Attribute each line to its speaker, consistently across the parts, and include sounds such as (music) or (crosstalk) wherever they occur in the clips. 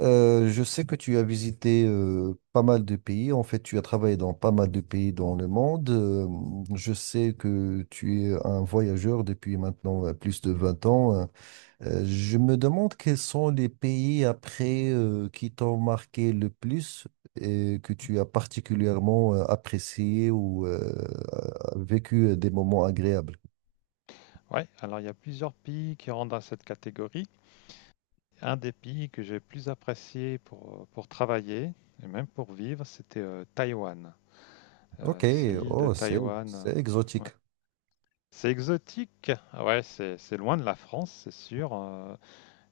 Speaker 1: Je sais que tu as visité pas mal de pays. En fait, tu as travaillé dans pas mal de pays dans le monde. Je sais que tu es un voyageur depuis maintenant plus de 20 ans. Je me demande quels sont les pays après qui t'ont marqué le plus et que tu as particulièrement apprécié ou vécu des moments agréables.
Speaker 2: Ouais, alors il y a plusieurs pays qui rentrent dans cette catégorie. Un des pays que j'ai plus apprécié pour travailler et même pour vivre, c'était Taïwan.
Speaker 1: Ok.
Speaker 2: C'est l'île de
Speaker 1: Oh, c'est
Speaker 2: Taïwan.
Speaker 1: c'est exotique.
Speaker 2: Ouais. C'est exotique. Ah ouais, c'est loin de la France, c'est sûr.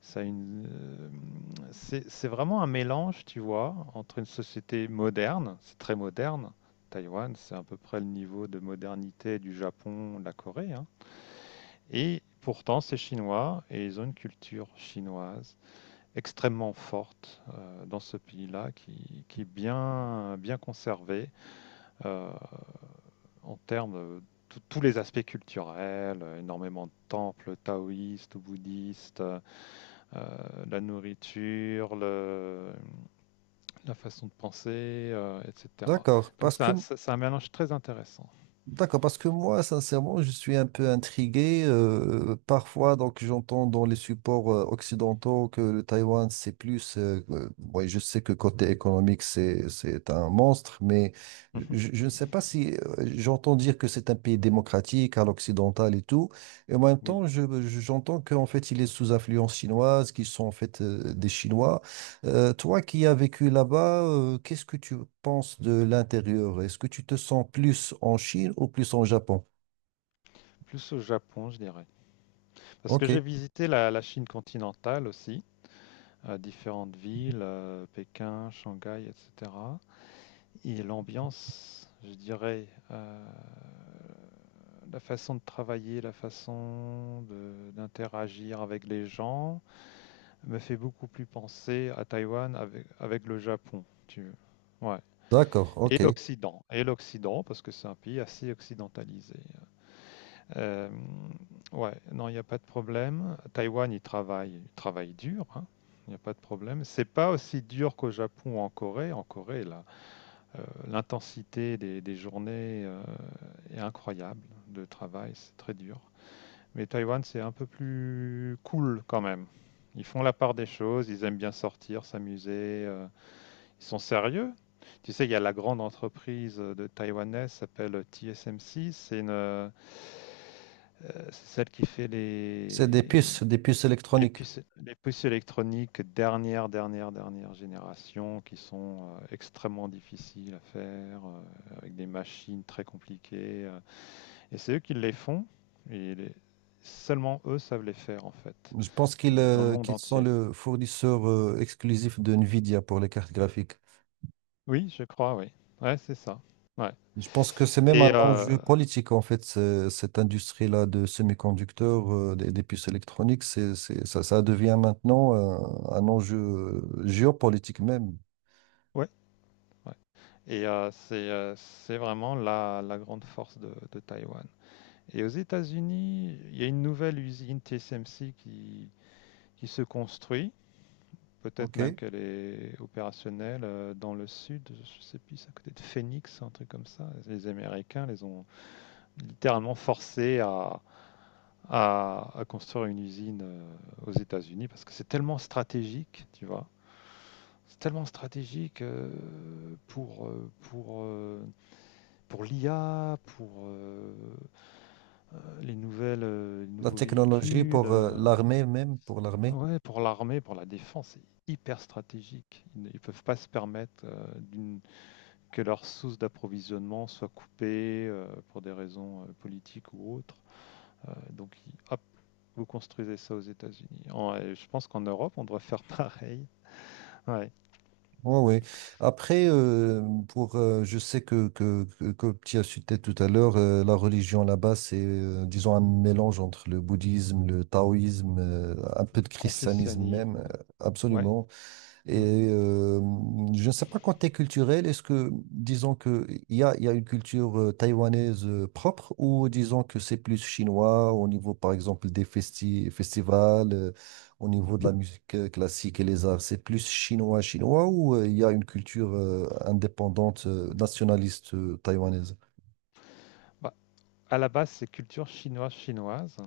Speaker 2: ça a une, euh, c'est vraiment un mélange, tu vois, entre une société moderne, c'est très moderne. Taïwan, c'est à peu près le niveau de modernité du Japon, de la Corée, hein. Et pourtant, c'est chinois et ils ont une culture chinoise extrêmement forte dans ce pays-là qui est bien, bien conservée euh, en termes de tous les aspects culturels, énormément de temples taoïstes ou bouddhistes, la nourriture, la façon de penser, etc.
Speaker 1: D'accord, parce que
Speaker 2: C'est un mélange très intéressant.
Speaker 1: D'accord, parce que moi, sincèrement, je suis un peu intrigué. Parfois, donc, j'entends dans les supports occidentaux que le Taïwan, c'est plus. Ouais, je sais que côté économique, c'est un monstre, mais
Speaker 2: Mhm.
Speaker 1: je ne sais pas si j'entends dire que c'est un pays démocratique à l'occidental et tout. Et en même
Speaker 2: Oui,
Speaker 1: temps, j'entends qu'en fait, il est sous influence chinoise, qu'ils sont en fait des Chinois. Toi qui as vécu là-bas, qu'est-ce que tu penses de l'intérieur? Est-ce que tu te sens plus en Chine ou plus en Japon?
Speaker 2: plus au Japon, je dirais. Parce que
Speaker 1: Ok,
Speaker 2: j'ai visité la Chine continentale aussi, à différentes villes, Pékin, Shanghai, etc. Et l'ambiance, je dirais, la façon de travailler, d'interagir avec les gens, me fait beaucoup plus penser à Taïwan avec, avec le Japon, si tu veux. Ouais.
Speaker 1: d'accord, ok.
Speaker 2: Et l'Occident, parce que c'est un pays assez occidentalisé. Euh, ouais, non, il n'y a pas de problème. Taïwan, ils travaillent dur, hein. Il n'y a pas de problème. C'est pas aussi dur qu'au Japon ou en Corée. En Corée, là, l'intensité des journées est incroyable de travail, c'est très dur. Mais Taïwan, c'est un peu plus cool quand même. Ils font la part des choses, ils aiment bien sortir, s'amuser, ils sont sérieux? Tu sais, il y a la grande entreprise de taïwanaise qui s'appelle TSMC, c'est celle qui fait
Speaker 1: C'est des puces électroniques.
Speaker 2: les puces électroniques dernière dernière génération qui sont extrêmement difficiles à faire, avec des machines très compliquées, et c'est eux qui les font et les- seulement eux savent les faire en fait,
Speaker 1: Je pense qu'ils
Speaker 2: dans le monde
Speaker 1: qu'ils sont
Speaker 2: entier.
Speaker 1: le fournisseur exclusif de Nvidia pour les cartes graphiques.
Speaker 2: Oui, je crois, oui. Ouais, c'est ça. Ouais.
Speaker 1: Je pense que c'est même
Speaker 2: Et
Speaker 1: un
Speaker 2: euh,
Speaker 1: enjeu politique, en fait, cette industrie-là de semi-conducteurs, des puces électroniques, ça devient maintenant un enjeu géopolitique même.
Speaker 2: ouais, Ouais. C'est vraiment la grande force de Taïwan. Et aux États-Unis, il y a une nouvelle usine TSMC qui se construit. Peut-être même
Speaker 1: Ok.
Speaker 2: qu'elle est opérationnelle, dans le sud, je sais plus, c'est à côté de Phoenix, un truc comme ça. Les Américains les ont littéralement forcés à, à construire une usine aux États-Unis parce que c'est tellement stratégique, tu vois. C'est tellement stratégique, pour, euh, pour euh, pour l'IA, les
Speaker 1: La
Speaker 2: nouveaux
Speaker 1: technologie
Speaker 2: véhicules,
Speaker 1: pour l'armée même, pour l'armée.
Speaker 2: ouais, pour l'armée, pour la défense, c'est hyper stratégique. Ils ne ils peuvent pas se permettre, que leur source d'approvisionnement soit coupée, pour des raisons politiques ou autres. Donc, hop, vous construisez ça aux États-Unis. Je pense qu'en Europe, on devrait faire (laughs) pareil. Ouais,
Speaker 1: Oui, oui. Après, pour, je sais que tu as cité tout à l'heure, la religion là-bas, c'est, disons, un mélange entre le bouddhisme, le taoïsme, un peu de christianisme même.
Speaker 2: confessionnalisme. Ouais.
Speaker 1: Absolument.
Speaker 2: Mm.
Speaker 1: Et euh, je ne sais pas quand tu culturel, est-ce que, disons que il y a une culture taïwanaise propre ou disons que c'est plus chinois au niveau, par exemple, des festivals, au niveau de la musique classique et les arts, c'est plus chinois ou il y a une culture indépendante, nationaliste taïwanaise?
Speaker 2: Bah, à la base, c'est culture chinoise chinoise.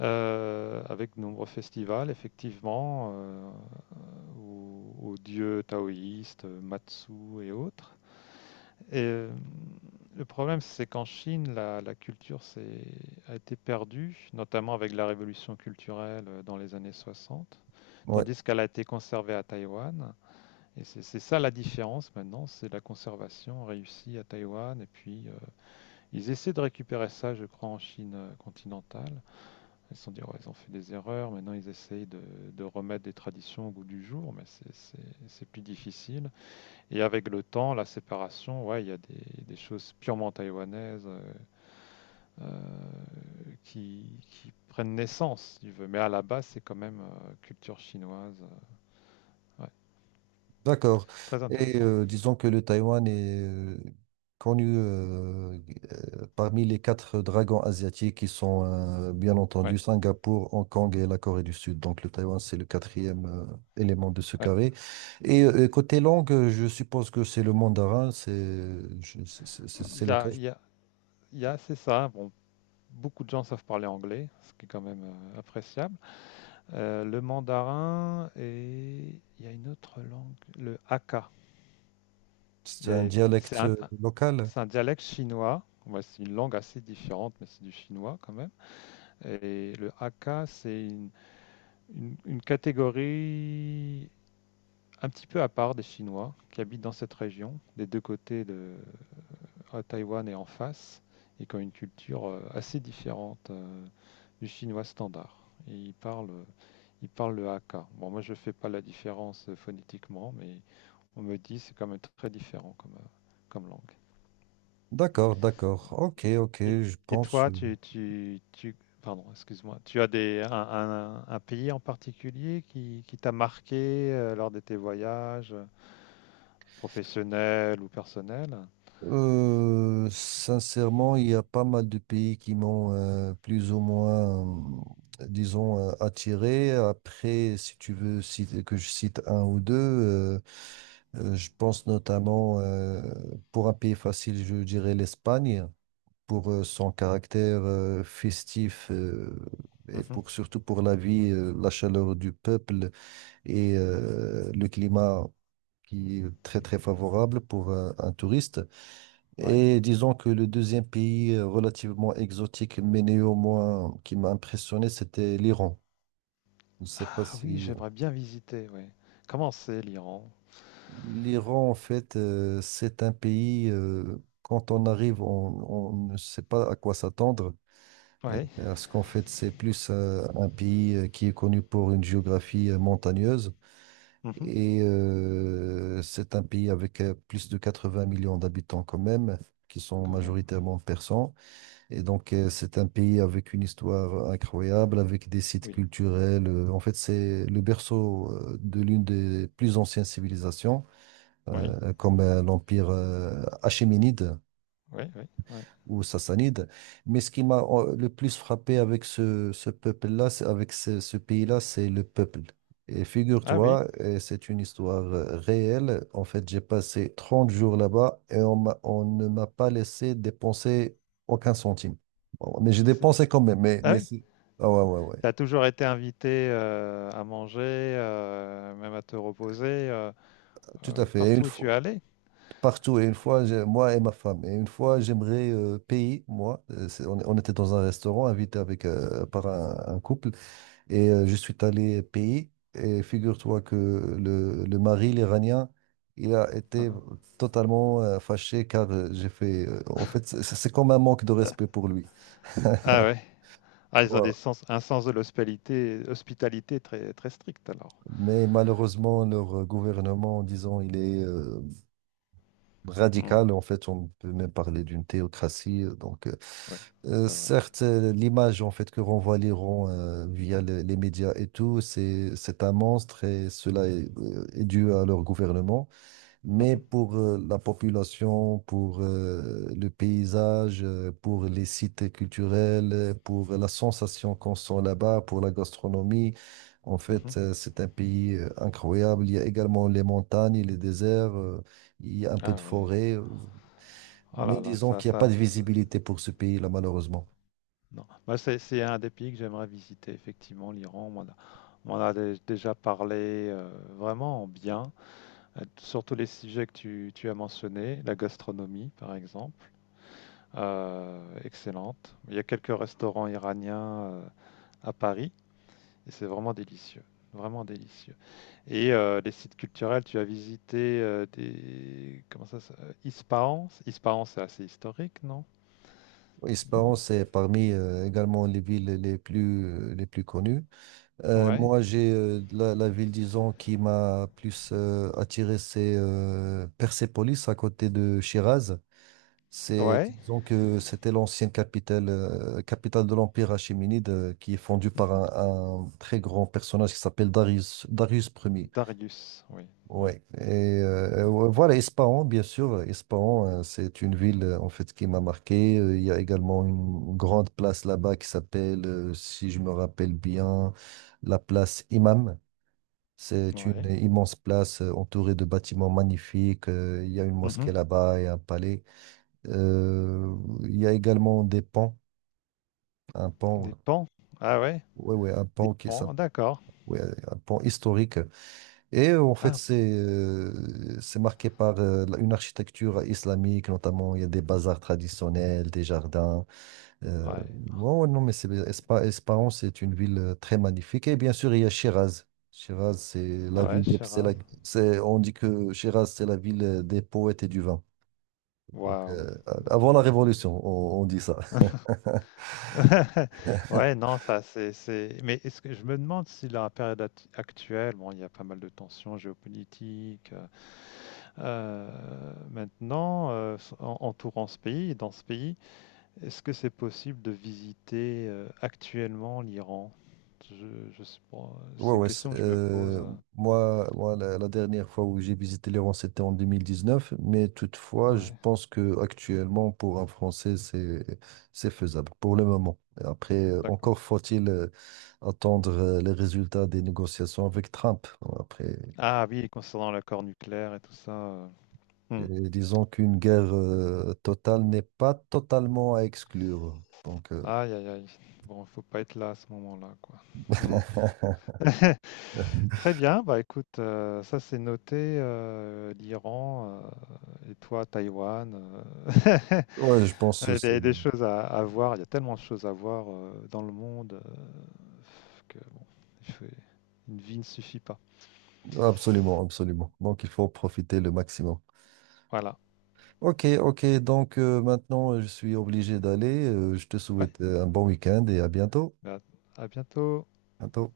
Speaker 2: Avec de nombreux festivals, effectivement, aux, aux dieux taoïstes, Matsu et autres. Et euh, le problème, c'est qu'en Chine, la culture a été perdue, notamment avec la révolution culturelle, dans les années 60,
Speaker 1: Ouais.
Speaker 2: tandis qu'elle a été conservée à Taïwan. Et c'est ça la différence maintenant, c'est la conservation réussie à Taïwan. Et puis, ils essaient de récupérer ça, je crois, en Chine continentale. Ils se sont dit, ouais, ils ont fait des erreurs, maintenant ils essayent de remettre des traditions au goût du jour, mais c'est plus difficile. Et avec le temps, la séparation, ouais, il y a des choses purement taïwanaises, euh, qui prennent naissance, si tu veux. Mais à la base, c'est quand même culture chinoise. Ouais.
Speaker 1: D'accord.
Speaker 2: Très
Speaker 1: Et
Speaker 2: intéressant.
Speaker 1: disons que le Taïwan est connu parmi les quatre dragons asiatiques qui sont bien entendu
Speaker 2: Ouais,
Speaker 1: Singapour, Hong Kong et la Corée du Sud. Donc le Taïwan, c'est le quatrième élément de ce
Speaker 2: ouais.
Speaker 1: carré. Et côté langue, je suppose que c'est le mandarin, c'est je-
Speaker 2: Il
Speaker 1: c'est
Speaker 2: y
Speaker 1: le cas.
Speaker 2: a, il y a- il y a- C'est ça. Bon, beaucoup de gens savent parler anglais, ce qui est quand même appréciable. Le mandarin, et il y a une autre langue, le Hakka.
Speaker 1: C'est
Speaker 2: Il y
Speaker 1: un
Speaker 2: a- C'est
Speaker 1: dialecte
Speaker 2: un,
Speaker 1: local.
Speaker 2: c'est un dialecte chinois. Ouais, c'est une langue assez différente, mais c'est du chinois quand même. Et le Hakka, c'est une catégorie un petit peu à part des Chinois qui habitent dans cette région, des deux côtés de, à Taïwan est en face, et qui ont une culture assez différente du chinois standard. Et ils parlent le Hakka. Bon, moi, je fais pas la différence phonétiquement, mais on me dit c'est quand même très différent comme, comme langue.
Speaker 1: D'accord, d'accord. Ok, ok,
Speaker 2: Et,
Speaker 1: je
Speaker 2: et
Speaker 1: pense.
Speaker 2: toi, pardon, excuse-moi, tu as un pays en particulier qui t'a marqué lors de tes voyages professionnels ou personnels?
Speaker 1: Sincèrement, il y a pas mal de pays qui m'ont plus ou moins, disons, attiré. Après, si tu veux citer- que je cite un ou deux, je pense notamment, pour un pays facile, je dirais l'Espagne, pour son caractère festif et surtout pour la vie, la chaleur du peuple et le climat qui est très, très favorable pour un touriste.
Speaker 2: Oui.
Speaker 1: Et disons que le deuxième pays relativement exotique, mais néanmoins qui m'a impressionné, c'était l'Iran. Je ne sais pas
Speaker 2: Ah oui,
Speaker 1: si...
Speaker 2: j'aimerais bien visiter, oui. Comment c'est l'Iran?
Speaker 1: L'Iran, en fait, c'est un pays, quand on arrive, on ne sait pas à quoi s'attendre,
Speaker 2: Oui.
Speaker 1: parce qu'en fait, c'est plus un pays qui est connu pour une géographie montagneuse,
Speaker 2: Mhm.
Speaker 1: et c'est un pays avec plus de 80 millions d'habitants quand même, qui sont
Speaker 2: Quand même.
Speaker 1: majoritairement persans. Et donc, c'est un pays avec une histoire incroyable, avec des sites
Speaker 2: Oui.
Speaker 1: culturels. En fait, c'est le berceau de l'une des plus anciennes civilisations,
Speaker 2: Oui.
Speaker 1: comme l'Empire achéménide
Speaker 2: Oui, oui, oui.
Speaker 1: ou sassanide. Mais ce qui m'a le plus frappé avec ce avec ce pays-là, c'est le peuple. Et
Speaker 2: Ah oui.
Speaker 1: figure-toi, et c'est une histoire réelle. En fait, j'ai passé 30 jours là-bas et on ne m'a pas laissé dépenser aucun centime. Bon, mais j'ai
Speaker 2: C'est-
Speaker 1: dépensé quand même. Mais,
Speaker 2: Ah oui.
Speaker 1: ah ouais, ouais, ouais,
Speaker 2: Tu as toujours été invité à manger, même à te reposer,
Speaker 1: tout à fait. Et une
Speaker 2: partout où tu es
Speaker 1: fois,
Speaker 2: allé.
Speaker 1: partout, et une fois, moi et ma femme, et une fois, j'aimerais payer, moi. On était dans un restaurant invité avec, par un couple. Et je suis allé payer. Et figure-toi que le mari, l'Iranien, il a été
Speaker 2: Mhm.
Speaker 1: totalement fâché car j'ai fait. En fait, c'est comme un manque de respect pour lui.
Speaker 2: Ah
Speaker 1: (laughs)
Speaker 2: ouais. Ah, ils ont
Speaker 1: Ouais.
Speaker 2: un sens de l'hospitalité, hospitalité très, très strict alors.
Speaker 1: Mais malheureusement, leur gouvernement, disons, il est
Speaker 2: Mm.
Speaker 1: radical. En fait, on peut même parler d'une théocratie.
Speaker 2: Oui, c'est vrai.
Speaker 1: Certes, l'image en fait que renvoie l'Iran via les médias et tout, c'est un monstre et cela est dû à leur gouvernement. Mais
Speaker 2: Mhm.
Speaker 1: pour la population, pour le paysage, pour les sites culturels, pour la sensation qu'on sent là-bas, pour la gastronomie, en
Speaker 2: Mhm.
Speaker 1: fait, c'est un pays incroyable. Il y a également les montagnes, les déserts, il y a un peu
Speaker 2: Ah
Speaker 1: de
Speaker 2: oui.
Speaker 1: forêt,
Speaker 2: Oh
Speaker 1: mais
Speaker 2: là là,
Speaker 1: disons
Speaker 2: ça,
Speaker 1: qu'il n'y a pas
Speaker 2: ça,
Speaker 1: de visibilité pour ce pays-là, malheureusement.
Speaker 2: Non. Moi, c'est un des pays que j'aimerais visiter, effectivement, l'Iran. On m'en a déjà parlé, vraiment en bien, sur les sujets que tu as mentionnés, la gastronomie, par exemple, excellente. Il y a quelques restaurants iraniens à Paris, et c'est vraiment délicieux, vraiment délicieux. Les sites culturels, tu as visité des... Comment ça, Ispahan? Ispahan, c'est assez historique, non?
Speaker 1: Espérance est parmi également les villes les plus connues.
Speaker 2: Ouais.
Speaker 1: Moi, j'ai la ville, disons, qui m'a plus attiré, c'est Persépolis, à côté de Shiraz. C'est,
Speaker 2: Ouais. (laughs)
Speaker 1: disons que c'était l'ancienne capitale, capitale de l'Empire achéménide, qui est fondue par
Speaker 2: Mhm.
Speaker 1: un très grand personnage qui s'appelle Darius, Darius Ier.
Speaker 2: Darius, oui. Ouais.
Speaker 1: Ouais. Et voilà, Ispahan, bien sûr. Ispahan, c'est une ville, en fait, qui m'a marqué. Il y a également une grande place là-bas qui s'appelle, si je me rappelle bien, la place Imam. C'est une
Speaker 2: Ouais.
Speaker 1: immense place entourée de bâtiments magnifiques. Il y a une
Speaker 2: Mhm.
Speaker 1: mosquée là-bas et un palais. Euh, il y a également des ponts, un pont,
Speaker 2: Des pans. Ah ouais,
Speaker 1: ouais, ouais, un
Speaker 2: des
Speaker 1: pont qui est s'app-
Speaker 2: pans, d'accord.
Speaker 1: ouais, un pont historique. Et en fait,
Speaker 2: Ah,
Speaker 1: c'est marqué par une architecture islamique, notamment il y a des bazars traditionnels, des jardins. Euh,
Speaker 2: ouais.
Speaker 1: ouais, ouais, non, mais Espahan, c'est une ville très magnifique. Et bien sûr, il y a Shiraz. Shiraz, c'est la
Speaker 2: Ouais,
Speaker 1: ville des, c'est la-
Speaker 2: Shiraz.
Speaker 1: c'est- on dit que Shiraz, c'est la ville des poètes et du vin. Donc,
Speaker 2: Waouh.
Speaker 1: avant la Révolution, on dit ça.
Speaker 2: (laughs) Ouais,
Speaker 1: (laughs)
Speaker 2: non, ça c'est mais est-ce que je me demande si la période actuelle, bon, il y a pas mal de tensions géopolitiques, maintenant, entourant ce pays, dans ce pays, est-ce que c'est possible de visiter actuellement l'Iran? Je sais pas,
Speaker 1: Ouais,
Speaker 2: c'est une
Speaker 1: ouais.
Speaker 2: question que je me pose.
Speaker 1: Moi la, la dernière fois où j'ai visité l'Iran, c'était en 2019. Mais toutefois, je
Speaker 2: Ouais,
Speaker 1: pense que actuellement, pour un Français, c'est faisable pour le moment. Et après,
Speaker 2: d'accord.
Speaker 1: encore faut-il attendre les résultats des négociations avec Trump. Après,
Speaker 2: Ah oui, concernant l'accord nucléaire et tout ça. Hmm.
Speaker 1: disons qu'une guerre totale n'est pas totalement à exclure. Donc,
Speaker 2: Aïe, aïe, aïe. Bon, faut pas être là à ce moment-là, quoi. Hmm.
Speaker 1: (laughs)
Speaker 2: (laughs) Très bien, bah écoute, ça c'est noté, l'Iran et toi, Taïwan.
Speaker 1: ouais, je pense
Speaker 2: (laughs) Il y
Speaker 1: que
Speaker 2: a
Speaker 1: c'est
Speaker 2: des choses à voir, il y a tellement de choses à voir dans le monde, que bon, il faut- une vie ne suffit pas.
Speaker 1: absolument, absolument. Donc, il faut en profiter le maximum.
Speaker 2: Voilà.
Speaker 1: Ok, ok. Donc maintenant, je suis obligé d'aller. Je te
Speaker 2: Ouais,
Speaker 1: souhaite un bon week-end et à bientôt.
Speaker 2: bah, à bientôt.
Speaker 1: Bientôt.